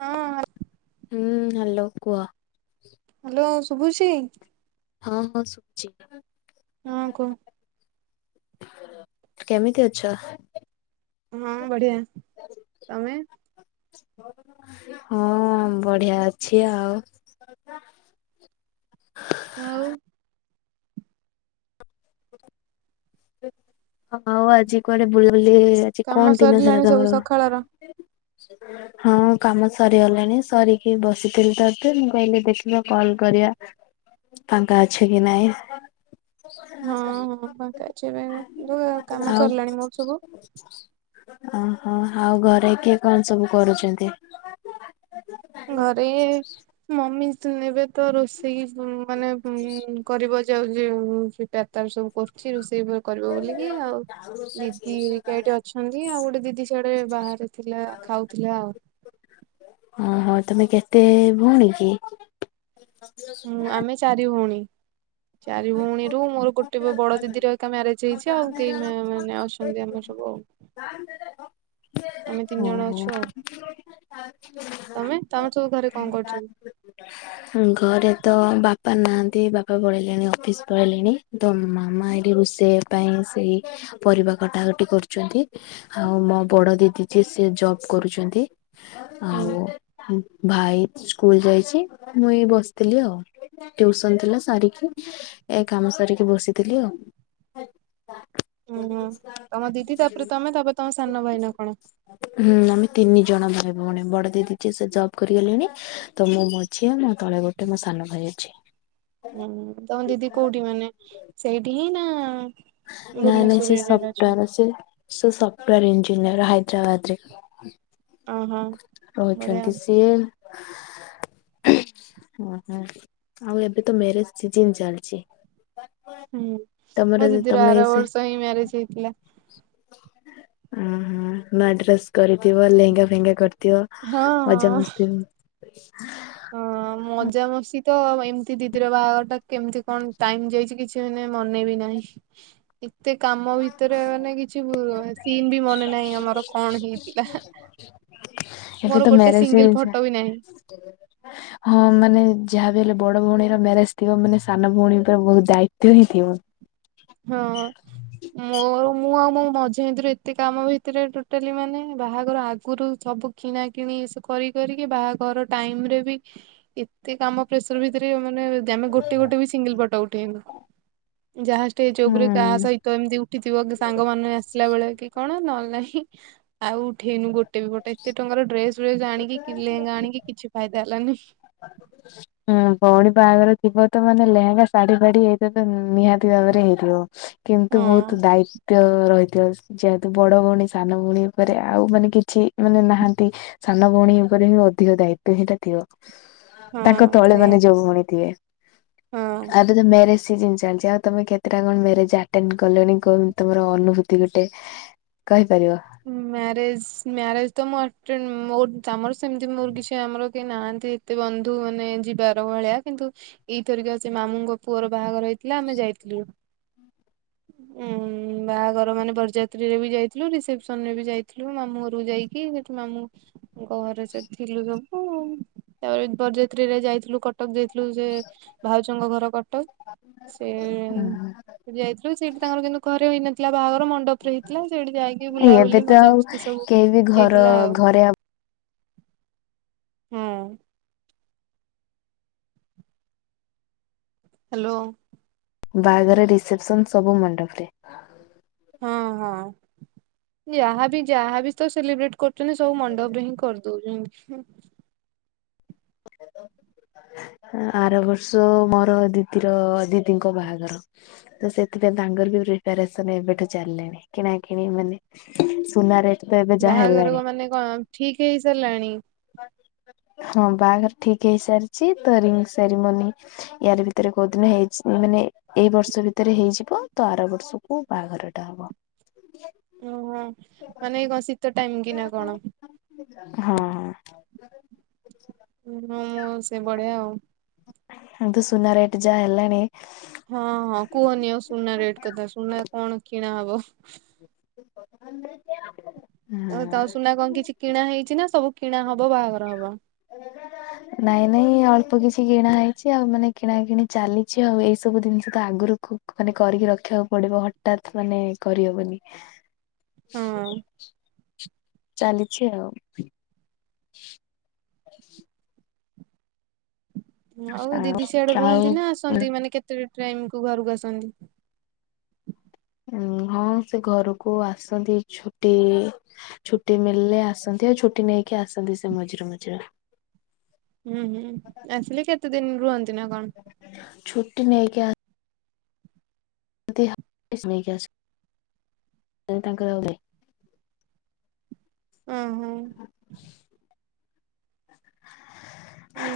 ହଁ [inaudible] ହୁଁ, ହ୍ୟାଲୋ କୁହ। ହ୍ୟାଲୋ ଶୁଭୁଛି? ହଁ ହଁ ଶୁଭୁଛି। ହଁ କୁହ। କେମିତି ଅଛ? ହଁ ବଢିଆ। ତୋମେ? ହଁ ବଢିଆ ଅଛି ଆଉ। ଆଉ ହଁ ଆଉ ଆଜି କୁଆଡେ ବୁଲି ବୁଲି ସେ କାମ କଣ ଦିନ ସାରା ସରିଲାଣି ସବୁ ତୋମର ସକାଳର ହଁ କାମ ସରିଗଲାଣି। ସରିକି ବସିଥିଲି ତ ଏବେ ମୁଁ କହିଲି ଦେଖିବା କଲ୍ କରିବା। ଫାଙ୍କା ଅଛ କି ନାଇଁ? ହଁ ହଁ ଫାଙ୍କା ଅଛି ଏବେ। ଯୋଉ କାମ ଆଉ ସରିଲାଣି ମୋର ସବୁ। ଓହୋ, ଆଉ ଘରେ କିଏ କଣ ସବୁ କରୁଛନ୍ତି? ଘରେ ମମି ତୁ ଏବେ ତ ରୋଷେଇ ବୁ- ମାନେ ଉଁ, କରିବ ଏ ଯାଉଚି ଉଁ, ସେ ତା ତାର ସବୁ କରୁଚି ରୋଷେଇ କ-କରିବ ବୋଲିକି। ଆଉ ଦିଦିି ହେରିକା ଏଠି ଅଛନ୍ତି। ଆଉ ଗୋଟେ ଦିଦି ସିଆଡେ ବାହାରେ ଥିଲା ଖାଉଥିଲା ଆଉ। ଓହୋ, ତୋମେ କେତେ ଭଉଣୀ କି? [inaudible] ମୁଁ ଆମେ ଚାରି ଭଉଣୀ। ଚାରି ଭଉଣୀରୁ ମୋର ଗୋଟେ ବଡ ଦିଦିର ଏକା ମ୍ୟାରେଜ୍ ହେଇଛି। ଆଉ କେଇ ମା- ମାନେ ଆଉ ସ ଛନ୍ତି ଆମର ସବୁ ଆଉ। [unintelligible] ଆମେ ତିନି ଜଣ ଅଛୁ ଆଉ ତୋମେ ତୋମର ସବୁ ଘରେ କଣ କରୁଛନି? ଘରେ ତ ବାପା ନାଆନ୍ତି। ବାପା ପଳେଇଲେଣି ଅଫିସ୍ ପଳେଇଲେଣି। ତ ମାମା ଏଇଠି ରୋଷେ ପାଇଁ ସେଇ ପରିବା କଟାକଟି କରୁଚନ୍ତି। ଆଉ ମୋ ବଡ ଦିଦି ଯିଏ ସେ ଜବ୍ କରୁଚନ୍ତି। ହୁଁ ଆଉ ଭାଇ ସ୍କୁଲ୍ ଯାଇଚି ମୁଇଁ ଏ ବସିଥିଲି ଆଉ। ଟିଉସନ୍ ଥିଲା ସାରିକି ଏ କାମ ସାରିକି ବସିଥିଲି ଆଉ। ଅଁ ହଁ, ତୋମ ଦିଦି ତାପରେ ତୋମେ ତାପରେ ତୋମ ସାନ ଭାଇ ନା କଣ। ହୁଁ, ଆମେ ତିନି ଜଣ ଭାଇ ଭଉଣୀ ବଡ ଦିଦି ଯୈ ସେ ଜବ୍ କରିଗଲେଣି। ତ ମୁଁ ମଝିଆ ମୋ ତଳେ ଗୋଟେ ମୋ ସାନ ଭାଇ ଅଛି। ହୁଁ, ତୋମ ଦିଦି କୋଉଠି ମାନେ ସେଇଠି ହିଁ ନା ନାଇଁ ନାଇଁ ସେ ଭୁବନେଶ୍ଵରରେ ଅଛନ୍ତି ସଫ୍ଟୱାର୍ ଅଛି। ସେ ସଫ୍ଟୱାର ଇଞଜିନିୟର୍ ହାଇଦ୍ରାବାଦରେ। ଓହୋ ବଢିଆ ରହୁଛନ୍ତି ସିଏ। [inaudible] ଓ ହୋ ଆଉ ଏବେ ତ ମ୍ୟାରେଜ୍ ସିଜନ୍ ଚାଲିଚି। ହୁଁ, ମୋ ଦିଦିର ଆର ବର୍ଷ ହିଁ ମ୍ୟାରେଜୂ ହେଇଥିଲା। ଓ ହୋ ନୂଆ ଡ୍ରେସ୍ କରିଥିବ ଲେହେଙ୍ଗା ଫେଙ୍ଗା କରିଥିବ। ହଁ ହଁ ମଜାମସ୍ତି ହଁ। ମଜାମସ୍ତି ତ ଏମିତି ଦିଦିର ବାହାଘର ଟା କେମିତି କଣ ଟାଇମ ଯାଇଚି କିଛି ମାନେ ମନେ ବି ନାହିଁ। [inaudible] ଏତେ କାମ ଭିତରେ ମାନେ କିଛି ବୁ ସିନ୍ ବି ମନେ ନାହିଁ ଆମର କଣ ହେଇଥିଲା। ଏବେ ମୋର ତ ଗୋଟେ ମ୍ୟାରେଜ୍ ସିଙ୍ଗଲ ହେଇଛି। ଫଟୋ ବି ନାହିଁ ହଁ ମାନେ ଯାହା ବି ହେଲେ ବଡ ଭଉଣୀର ମ୍ୟାରେଜ ଥିବ ମାନେ ସାନ ଭଉଣୀ ଙ୍କ ବହୁତ ଦାୟିତ୍ୱ ହିଁ ଥିବ। ହଁ ମୋର ମୁଁ ଆଉ ମୋ ମଝି ସେମିତିରେ ଏତେ କାମ ଭିତରେ ଟୋଟାଲି ମାନେ ବାହାଘର ଆଗରୁ ସବୁ କିଣା କିିଣି ଏ ସ କରି କରିକି ବାହାଘର ଟାଇମରେ ବି ଏତେ କାମ ପ୍ରେସର ଭିତରେ ମାନେ ଆମେ ଗୋଟେ ଗୋଟେ ବି ସିଙ୍ଗଲ ଫୋଟ ଉଠେଇନୁ ଯାହା ଷ୍ଟେଜ ଉପରେ ହୁଁ କାହା ସହି ତ ଏମିତି ଉଠିଥିବ କି ସାଙ୍ଗ ମାନ ଆସିଲା ବେଳେ କି କଣ ନହେଲେ ନାହିଁ ଆଉ ଉଠେଇନୁ ଗୋ ଟେ ବି ଫୋଟ ଏତେ ଟଙ୍କାର ଡ୍ରେସ ଫ୍ରେସ୍ ଆଣିକି ଲେହେଙ୍ଗା ଆଣିକି କିଛି ଫାଇଦା ହେଲାନି। [unintelligible] ହୁଁ ଭଉଣୀ ବାହାଘର ଥିବ ତ ମାନେ ଲେହେଙ୍ଗା ଶାଢୀ ଫାଢୀ ଏଇତ ତ ନିହାତି ଭାବରେ ହେଇଥିବ। କିନ୍ତୁ ହଁ ବହୁତ ଦାୟି ତ ରହିଥିବ ଯେହେତୁ ବଡ ଭଉଣୀ ସାନ ଭଉଣୀ ଉପରେ ଆଉ ମାନେ କିଛି ମାନେ ନାହାନ୍ତି ସାନ ଭଉଣୀ ଉପରେ ହିଁ ଅଧିକ ଦାୟିତ୍ୱ ହିଁ ଟା ଥିବ। ହଁ ତାଙ୍କ ତଳେ ମାନେ ସେଇୟା ଯୋଉ ଭଉଣୀ ଥିବେ। ହଁ ଆଉ ଯଦି ମ୍ୟାରେଜ ସିଯିନ ଚାଲିଚି ଆଉ ତମେ କେତେଟା କଣ ମ୍ୟାରେଜ ଆଟେଣ୍ଡ କଲଣି କଣ ତମର ଅନୁଭୂତି ଗୋଟେ। କହିପାରିବ। ମ୍ୟାରେଜ ମ୍ୟାରେଜ ତ ମୁଁ ଆଟେନ ମୋ ତମର ସେମତି ମୋର କିଛି ଆମର କେହି ନାହାନ୍ତି। ଏତେ ବନ୍ଧୁ ମାନେ ଯିବାର ଭଳିଆ କିନ୍ତୁ ଏଇ ଥରିକ ସେ ମାମୁଁଙ୍କ ପୁଅର ବାହାଘର ହେଇଥିଲା ଆମେ ଯାଇଥିଲୁ। ଉଁନ ବାହାଘର ମାନେ ବରଯାତ୍ରୀରେ ବି ଯାଇଥିଲୁ ରିସେପ ସନ୍ ରେ ବି ଯାଇଥିଲୁ ମାମୁଁ ଘରୁକୁ ଯାଇକି ସେଠି ମାମୁ ଘରେ ସେଠି ଥିଲୁ ସବୁ ତାପରେ ବରଯାତ୍ରୀରେ ଯାଇଥିଲୁ କ ଟକ ଯାଇଥିଲୁ ସେ ଭାଉଜଙ୍କ ଘର କଟକ ସେ ସେଠି ଯାଇଥିଲୁ ସେଠି ତାଙ୍କର କିନ୍ତୁ ଘରେ ହେଇନଥିଲା ବାହାଘର ମଣ୍ଡପରେ ହେଇଥିଲା ସେଇଠି କି ଏବେ ବୁଲାବୁଲି ତ ଆଉ ମଜାମସ୍ତି ସବୁ କେହି ବି ଘର ହେଇଥିଲା ଆଉ। ଘରେ ହଁ। ହ୍ୟାଲୋ ବାହାଘର ରିସେପସନ ସବୁ ମଣ୍ଡପ ରେ। ହଁ ହଁ। ଯାହାବି ଯାହାବି ତ ସେଲିବ୍ରେଟ କରୁଛନ୍ତି ସବୁ ମଣ୍ଡପରେ ହିଁ କରିଦଉଛନ୍ତି ହୁଁ। [inaudible] ଆର ବର୍ଷ ମୋର ଦିଦିର ଦିଦିଙ୍କ ବାହାଘର। ତ ସେଥିପାଇଁ ତାଙ୍କର ବି ପ୍ରିପାରେସନ ଏବେଠୁ ଚାଲିଲେଣି କିଣା କିିଣି ମାନେ ସୁନା ରେଟ ତ ଏବେ ଯାହା ବାହାଘର ହେଲାଣି ମାନେ କଣ ଠିକ ହେଇ ସାରିଲାଣି? ହଁ ବାହାଘର ଠିକ ହେଇସାରିଛି ତ ରିଙ୍ଗ ସେରିମନି ୟାରି ଭିତରେ କୋଉଦିନ ହେଇଛି ମାନେ ଏଇ ବର୍ଷ ଭିତରେ ହେଇଯିବ ତ ଆର ବର୍ଷକୁ ବାହାଘରଟା ହବ। ଉଁ ହୁଁ। ମାନେ ଏ କଣ ଶୀତ ଟାଇମ କି ନା କଣ? ହଁ ହଁ। ହୁଁ ହୁଁ ମୁଁ ସେ ବଢିଆ ଆଉ। ହୁଁ ତ ସୁନା ରେଟ ଯାହା ହେଲାଣି ହଁ ହଁ କୁହନି ଆଉ ସୁନା ରେଟ କଥା ସୁନା କଣ କିଣା ହବ? [unintelligible] ଆ ତ ସୁନା କଣ କିଛି ହଁ। କିଣା ହେଇଛି ନା ସବୁ କିଣା ହବ ବାହାଘର ହବ? [unintelligible] ନାଇଁ ନାଇଁ ଅଳ୍ପ କିଛି କିଣା ହେଇଛି ଆଉ ମାନେ କିଣା କିିଣି ଚାଲିଛି ଆଉ ଏଇ ସବୁ ଜିନିଷ ତ ଆଗରୁ ମାନେ କରିକି ରଖିବାକୁ ପଡିବ ହଠାତ୍ ମାନେ କରିହବନି। ହୁଁ। ଚାଲିଛି ଆଉ। ଆଉ ଦିଦି ସିଆଡେ ରୁହନ୍ତି ନା ଆସନ୍ତି ମାନେ କେତେଟା ଟ୍ରାଇମ କୁ ଘରକୁ ଆସନ୍ତି? ଆଉ ହଁ ସେ ଘରକୁ ଆସନ୍ତି ଛୁଟି ଛୁଟି ମିଳିଲେ ଆସନ୍ତି ଆଉ ଛୁଟି ନେଇକି ଆସନ୍ତି ସେ ମଝିରେ ମଝିରେ। ହୁଁ ହୁଁ ଆସିଲେ କେତେ ଦିନ ରୁହନ୍ତି ନା କଣ? ଛୁଟି ନେଇକି ଆ [unintelligible] ଓ ହୋଁ।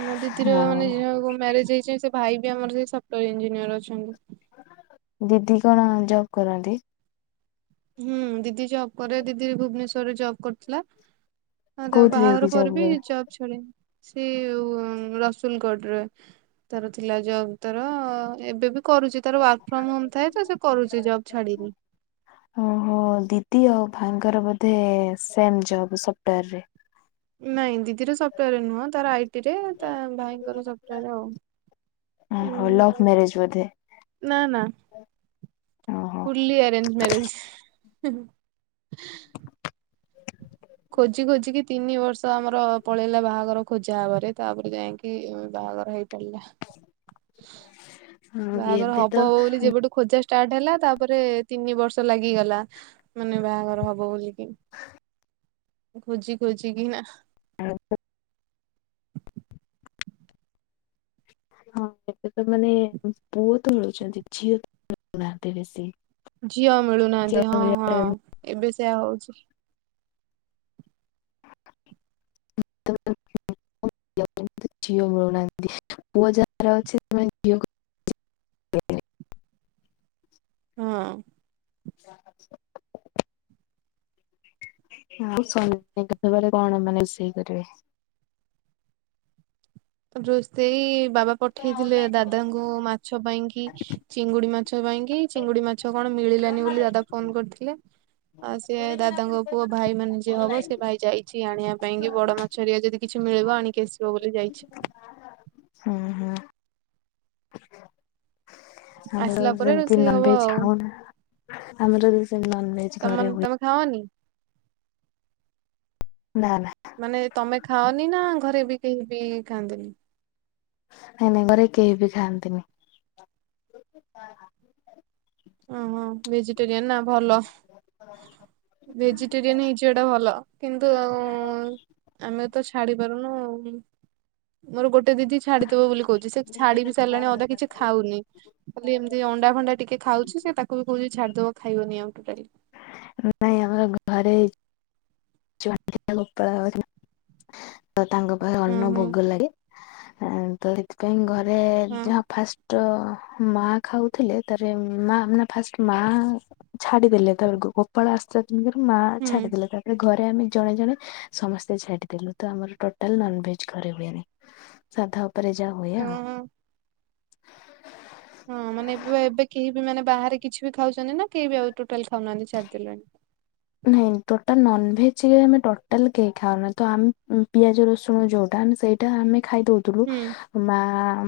ମୋ ଦିଦିର ଆଉ ମାନେ ଯାହାକୁ ମ୍ୟାରେଜ ହେଇଚି ସେ ଭାଇ ବି ଆମର ସେ ସଫ୍ଟଓୟାର ଇଞ୍ଜିନିୟର ଅଛନ୍ତି। ଦିଦି କଣ ଜବ କରନ୍ତି? ହୁଁ ଦିଦି ଜବ୍ କରେ ଦିଦିର ଭୁବନେଶ୍ୱରରେ ଜବ୍ କରିଥିଲା। ହଁ ତା କୋଉଥିରେ ବାହାଘର ଦିଦି ଜବ୍ ପରେ ବି କରନ୍ତି? ଜବ୍ ଛାଡିନି। ସେ ରସୁଲଗଡରେ। ତାର ଥିଲା ଜବ୍ ତର ଏବେ ବି କରୁଛି ତାର ୱାର୍କ ଫ୍ରମ ହୋମ ଥାଏ ତ ସେ କରୁଛି ଜବ୍ ଛାଡିିନି। ଓହୋ ଦିଦି ଆଉ ଭାଇଙ୍କର ବୋଧେ ସେମ ଜବ ସପ୍ଟଓୟାରରେ। ନାଇଁ ଦିଦିର ସପ୍ଟଓୟାରରେ ନୁହଁ ତାର ଆଇଟି ଟିରେ ତା ଭାଇଙ୍କର ସପ୍ଟଓୟାର ଆଉ। ଓହୋ ଲଭ୍ ଉଁ ମ୍ୟାରେଜ ବୋଧେ ନା ନା ଓହୋ। ଫୁଲି ଅରେଞ୍ଜ ମ୍ୟାରେଜ। ଖୋଜି ଖୋଜିିକି ତିନି ବର୍ଷ ଆମର ପଳେଇଲା ବାହାଘର ଖୋଜା ହବାରେ। ତାପରେ ଯାଇଁକି ବାହାଘର ହେଇ ହେଲା। ହଁ ବାହାଘର ହବ ଏବେ ତ ହବ ବୋଲି ଯେବେଠୁ ଖୋଜା ଷ୍ଟାର୍ଟ ହେଲା ତାପରେ ତିନି ବର୍ଷ ଲାଗିଗଲା ମାନେ ବାହାଘର ହବ ବୋଲିକି। ଖୋଜି ଖୋଜିିକିନା। ଆଉ ହଁ ଏବେ ତ ମାନେ ପୁଅତ ମିଳୁଛନ୍ତି ଝିଅତ ମିଳୁନାହାନ୍ତି ବେଶୀ। ଝିଅ ଝିଅ ମିଳୁନାହାନ୍ତି ହଁ ହଁ ଏବେ ସେୟା ହଉଛି। [inaudible] ଝିଅ ମିଳୁନାହାନ୍ତି ପୁଅ ଯାହାର ଅଛି ସେମାନେ ଝିଅ ହଁ। ଆ [unintelligible] କଣ ମାନ ରୋଷେଇ କରିବେ? ରୋଷେଇ ବାବା ପଠେଇଥିଲେ ଦାଦାଙ୍କୁ ମାଛ ପାଇଁକି ଚିଙ୍ଗୁଡି ମାଛ ପାଇଁକି ଚିଙ୍ଗୁଡି ମାଛ କଣ ମିଳିଲାନି ବୋଲି ଦାଦା ଫୋନ କରିଥିଲେ। ଆଉ ସିଏ ଦାଦାଙ୍କ ପୁଅ ଭାଇ ମାନେ ଯିଏ ହବ ସେ ଭାଇ ଯାଇଚି ଆଣିବା ପାଇଁ କି ବଡ ମା ଚରିଆ ଯଦି କିଛି ମିଳିବ ଆଣିକି ଆସିବ ବୋଲି ଯାଇଚି। ହୁଁ ହୁଁ। ଆମର ଆସିଲା ପରେ ସେମତି ରୋଷେଇ ହବ ନନଭେଜ ଆଉ ଖାଉନା ଆମର ସେ ନନଭେଜ ତମ ଘରେ ହୁଏ ତମେ ଖାଅନି? ନା ନା। ମାନେ ତମେ ଖାଅନି ନା ଘରେ ବି କେହି ବି ଖାଆନ୍ତିନି? ନାଇଁ ନାଇଁ ଘରେ କେହି ବି ଖାଆନ୍ତିନି। [unintelligible] ଓହୋ ଭେଜିଟେରିୟନ ନା ଭଲ। ଭେଜିଟେରିଆନ ହେଇଯିବାଟା ଭଲ କିନ୍ତୁ ଆମେ ତ ଛାଡି ପାରୁନୁ ମୋର ଗୋଟେ ଦିଦି ଛାଡିଦବ ବୋଲି ସେ ଛାଡି ବି ସାରିଲାଣି ଅଧା କିଛି ଖାଉନି ଖାଲି ଏମିତି ଅଣ୍ଡା ଫଣ୍ଡା ଟିକେ ଖାଉଚି ସେ ତାକୁ ବି କହୁଚି ଛାଡିଦବ ଖାଇବନି ଆଉ ଟୋଟାଲି। ନାଇଁ ଆମର ଘରେ ଗୋପାଳ [unintelligible] ତ ତାଙ୍କ ପାଖ ହଁ ଅନ ହଁ ଭୋଗ ଲାଗେ। ତ ସେଥିପାଇଁ ଘରେ ହଁ ଯହା ଫାଷ୍ଟ ର ମା ଖାଉଥିଲେ ତାରେ ମା ନା ଫାଷ୍ଟ ମା ଛାଡିଦେଲେ ତାରେ ଗୋପାଳ ଆସିଲା [unintelligible] ମା ହୁଁ ଛାଡିଦେଲେ। ତାପରେ ଘରେ ଆମେ ଜଣେ ଜଣେ ସମସ୍ତେ ଛାଡିଦେଲୁ ତ ଆମର ଟୋଟାଲ ନନଭେଜ ଘରେ ହୁଏନି। ସାଧା ଉ ପରେ ଜା ହୁଏ ଆଉ। ଓହୋ ହଁ ମାନେ ଏବେ ଏବେ କେହି ବି ମାନେ ବାହାରେ କିଛି ବି ଖାଉଛନ୍ତି ନା କେହି ବି ଆଉ ଟୋଟାଲ ଖାଉନାହାନ୍ତି ଛାଡିଦେଲେଣି? ନାଇଁ ଟୋଟାଲ ନନଭେଜ ଆମେ ଟୋଟାଲ କେହି ଖାଉନା ତ ଆମେ ପିଆଜ ରସୁଣ ଯୋଉଟା ଆମେ ସେଇ ଏଇଟା ଆମେ ଖାଇ ଦଉଥିଲୁ ହୁଁ ମା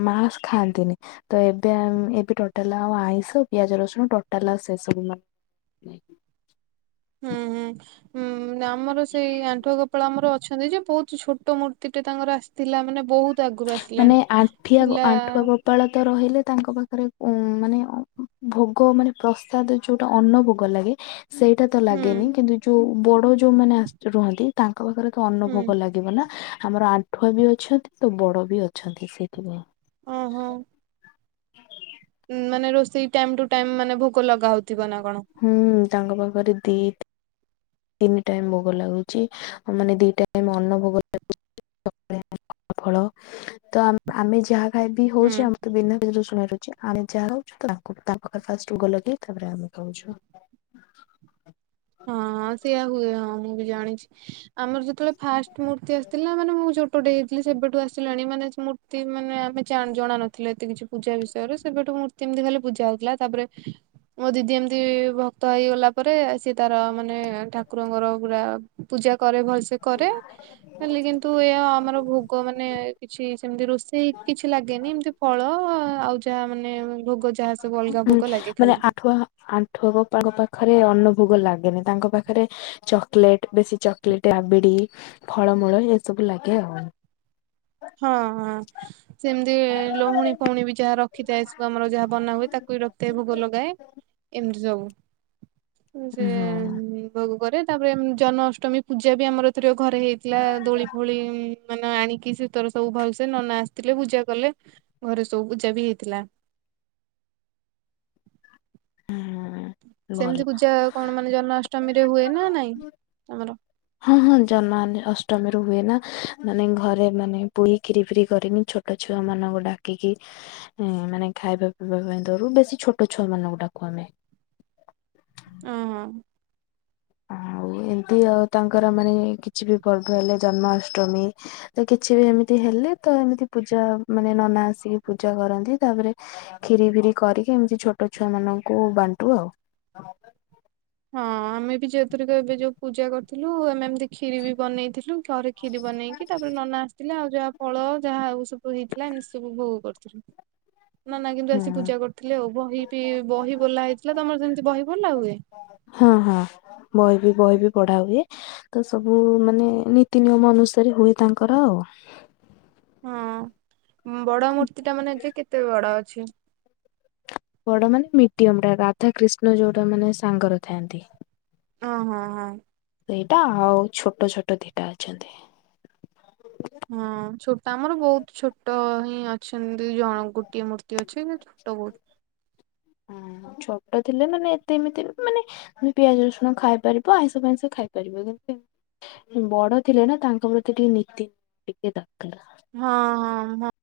ମା ଖାଆନ୍ତିନି। ତ ଏବେ ଏବେ ଟୋଟାଲା ଆଉ ଆଇଁଷ ପିଆଜ ରସୁଣ ଟୋଟାଲ ଆଉ ସେ ସବୁ ନୁହଁ। ନାଇଁ ହୁଁ ହୁଁଁ ଆମର ସେଇ ଆଣ୍ଠୁଆ ଗୋପାଳ ଆମର ଅଛନ୍ତି ଯେ ବହୁତ ଛୋଟ ଛୋଟ ମୂର୍ତ୍ତି ଟେ ତାଙ୍କର ଆସିଥିଲା ମାନେ ବହୁତ ଆଗରୁ ଆସି ମାନେ ଆଠିଗ ଆଣ୍ଠୁଆଗୋ ଉତ୍ପାଳତ ରହିଲେ ତାଙ୍କ ପାଖରେ ଉ ମାନେ ଭୋଗ ମାନେ ପ୍ରସାଦ ଯୋଉଟା ଅନ୍ନ ଭୋଗ ଲାଗେ ସେଇଟା ତ ହୁଁ ଲାଗେନି କିନ୍ତୁ ଯୋଉ ବଡ ଯୋଉମାନେ ଆସି ରୁହନ୍ତି ତାଙ୍କ ପାଖରେ ତ ହୁଁ ଅନୁଭୋଗ ଲାଗେ। [unintelligible] ଆମର ଆଣ୍ଠୁଆ ବି ଅଛନ୍ତି ତ ବଡ ବି ଅଛନ୍ତି ସେଥିପାଇଁ। ଓହୋ। ମାନେ ରୋଷେଇ ଟାଇମ ଟୁ ଟାଇମ ମାନେ ଭୋଗ ଲଗ ହଉଥିବ ନା କଣ? ହୁଁ ତାଙ୍କ ପାଖରେ ଦିଟ ତିନି ଟାଇମ ଭୋଗ ଲାଗୁଚି ମାନେ ଦି ଟ ଅନ ଭୋଗ ଲାଗୁଚି। ଫଳ ତ ଆମେ ଯାହା ଖାଇବ ହୁଁ। ହଉଚେ ଆମ ବିନା ପିଆଜ ରସୁଣ ହଉଚି ଆମେ ଯାହା ଖାଉଚୁ ତାଙ୍କୁ ତାଙ୍କ ପାଖରେ ଫାଷ୍ଟ ଭୋଗ ଲଗେଇ ତାପରେ ଆମେ ଖାଉଚୁ। ହଁ ହଁ ସେଇୟଆ ହୁଏ ହଁ ମୁଁ ବି ଜାଣିଚି। ଆମର ଯେତେବେଳେ ଫାଷ୍ଟ ମୂର୍ତ୍ତି ଆସିଥିଲା ମାନେ ମୁଁ ଛୋଟଟେ ହେଇଥିଲ ସେବେଠୁ ଆସିଲାଣି ମାନେ ତି ମାନେ ଆମେ ଜଣ ନଥିଲେ ଏତେ କିଛି ପୂଜା ବିଷୟରେ ସେବେଠୁ ମୂର୍ତ୍ତି ଏମିତି ଖାଲି ପୂଜା ହଉଥିଲା ତାପରେ ମୋ ଦିଦି ଏମିତି ଭକ୍ତ ହେଇଗଲା ପରେ ସିଏ ତାର ମାନେ ଠାକୁରଙ୍କର ପୁରା ପୂଜା କରେ ଭଲସେ କରେ। ଖାଲି କିନ୍ତୁ ଏ ଆମର ଭୋଗ ମାନେ କିଛି ସେମତି ରୋଷେଇ କିଛି ଲାଗେନି। ଏମିତି ଫଳ ଆଉ ଯାହା ମାନେ ଭୋଗ ଯାହା ସବୁ ଅଲଗା ଉୁଁ ଭୋଗ ଲାଗେ ମାନେ ଖାଲି। ଆଣ୍ଠୁଆ ଆଣ୍ଠୁଆ ଗୋପାଳ ପାଖରେ ଅନ୍ନଭୋଗ ଲାଗେନି। ତାଙ୍କ ପାଖରେ ଚକୋଲେଟ୍ ବେଶୀ ଚକୋଲେଟ୍ ରାବିଡି ଫଳମୂଳ ଏ ସବୁ ଲାଗେ ଆଉ। ହଁ ହଁ। ସେମିତି ଲହୁଣୀ ଫୋଉଣି ବି ଯାହା ରଖିଥାଏ ସବୁ ଆମର ଯାହା ବନା ହୁଏ ତାକୁ ବି ରଖିଥାଏ ଭୋଗ ଲଗାଏ। ଏମିତି ସବୁ। ସେ ହଁ ଭୋଗ କରେ ତାପରେ ଜନ୍ନଷ୍ଟମୀ ପୂଜା ବି ଆମର ରେ ଘରେ ହେଇଥିଲା ଦୋଳି ଫୋଳି ମାନେ ଆଣିକି ସେ ତର ସବୁ ଭଲସେ ନନା ଆସିଥିଲେ ପୂଜା କଲେ ଘରେ ସବୁ ପୂଜା ବି ହେଇଥିଲା। ତ ହଁ ଭଲ। ସେମିତି ପୂଜା କଣ ମାନେ ଜନ୍ମାଷ୍ଟମୀ ରେ ହୁଏ ନା ନାଇଁ ତମର? ହଁ ହଁ ଯନ୍ମାନି ଅଷ୍ଟମୀରୁ ହୁଏ ନା ମାନେ ଘରେ ମାନେ ପୁରୀ କ୍ଷୀରି ଫିରି କରିମି ଛୋଟ ଟ ଛୁଆ ମାନଙ୍କୁ ଡାକିକି ଇଁ ମାନେ ଖାଇବା ପିଇବା ପାଇଁ ଦରୁ ବେଶୀ ଛୋଟ ଛୁଆ ମାନଙ୍କୁ ଡାକୁ ଆମେ। ଓଁ ହୋ। ଆଉ ଏମତି ଆଉ ତାଙ୍କର ମାନେ କିଛି ବି ପର୍ବ ହେଲେ ଜନ୍ମାଷ୍ଟମୀ ତ କିଛି ବି ଏମିତି ହେଲେ ତ ଏମିତି ପୂଜା ମାନେ ନନା ଆସିକି ପୂଜା କରନ୍ତି। ତାପରେ କ୍ଷୀରି ଫିରି କରିକି ଏମିତି ଛୋଟ ଛୁଆ ମାନଙ୍କୁ ବାଣ୍ଟୁ ଆଉ। ହଁ ଆମେ ବି ଯହେତୁ ଟିକେ ଏବେ ଯୋଉ ପୂଜା କରିଥିଲୁ ଆମେ ଏମିତି କ୍ଷୀରି ବି ବନେଇଥିଲୁ। ଘରେ କ୍ଷୀରି ବନେଇକି ତାପରେ ନନା ଆସିଥିଲେ ଆଉ ଯାହା ଫଳ ଯାହା ଆଉ ସବୁ ହେଇଥିଲା ଆମେ ସବୁ ଭୋଗ କରିୁଥିଲୁ। ନନା କିନ୍ତୁ ହୁଁ ଆସି ପୂଜା କରିଥିଲେ ଆଉ। ବହି ବି ବହି ବୋଲା ହେଇଥିଲା ତମର ସେମିତି ବହି ବୋଲା ହୁଏ? ହଁ ହଁ ବହି ବି ବହି ବି ପଢା ହୁଏ। ତ ସବୁ ମାନେ ନୀତି ନିୟମ ଅନୁସାରେ ହୁଏ ତାଙ୍କର ଆଉ। ହଁ ବଡ ମୂର୍ତ୍ତି ଟା ମାନେ ଯେ କେତେ ବଡ ଅଛି? ବଡ ମାନେ ମିଡିୟମ ଟା ରାଧା କୃିଷ୍ଣ ଯୋଉଟା ମାନେ ସାଙ୍ଗର ଥାଆନ୍ତି। ହଁ ହଁ ହଁ। ସେଇଟା ଆଉ ଛୋଟ ଛୋଟ ଦିଟା ଅଛନ୍ତି। ହଁ ଛୋଟ ଆମର ବୋହୁତ ଛୋଟ ହିଁ ଅଛନ୍ତି ଜଣଙ୍କ ଗୋଟିଏ ମୂର୍ତ୍ତି ଅଛି। ଛୋଟ ବୋହୁତ। ଛୋଟ ଥିଲେ ମାନେ ଏତେ ଏମିତି ମାନେ ମାନେ ପିଆଜ ରସୁଣ ଖାଇ ପାରିବ ଆଇଁଷ ଫାଇଁଷ ଖାଇ ପାରିବ। ଯେମିତି ବଡ ଥିଲେ ନା ତାଙ୍କ ପ୍ରତି ଟିକେ ନୀତି ଟିକେ ଦରକାର। ହଁ ହଁ ହଁ।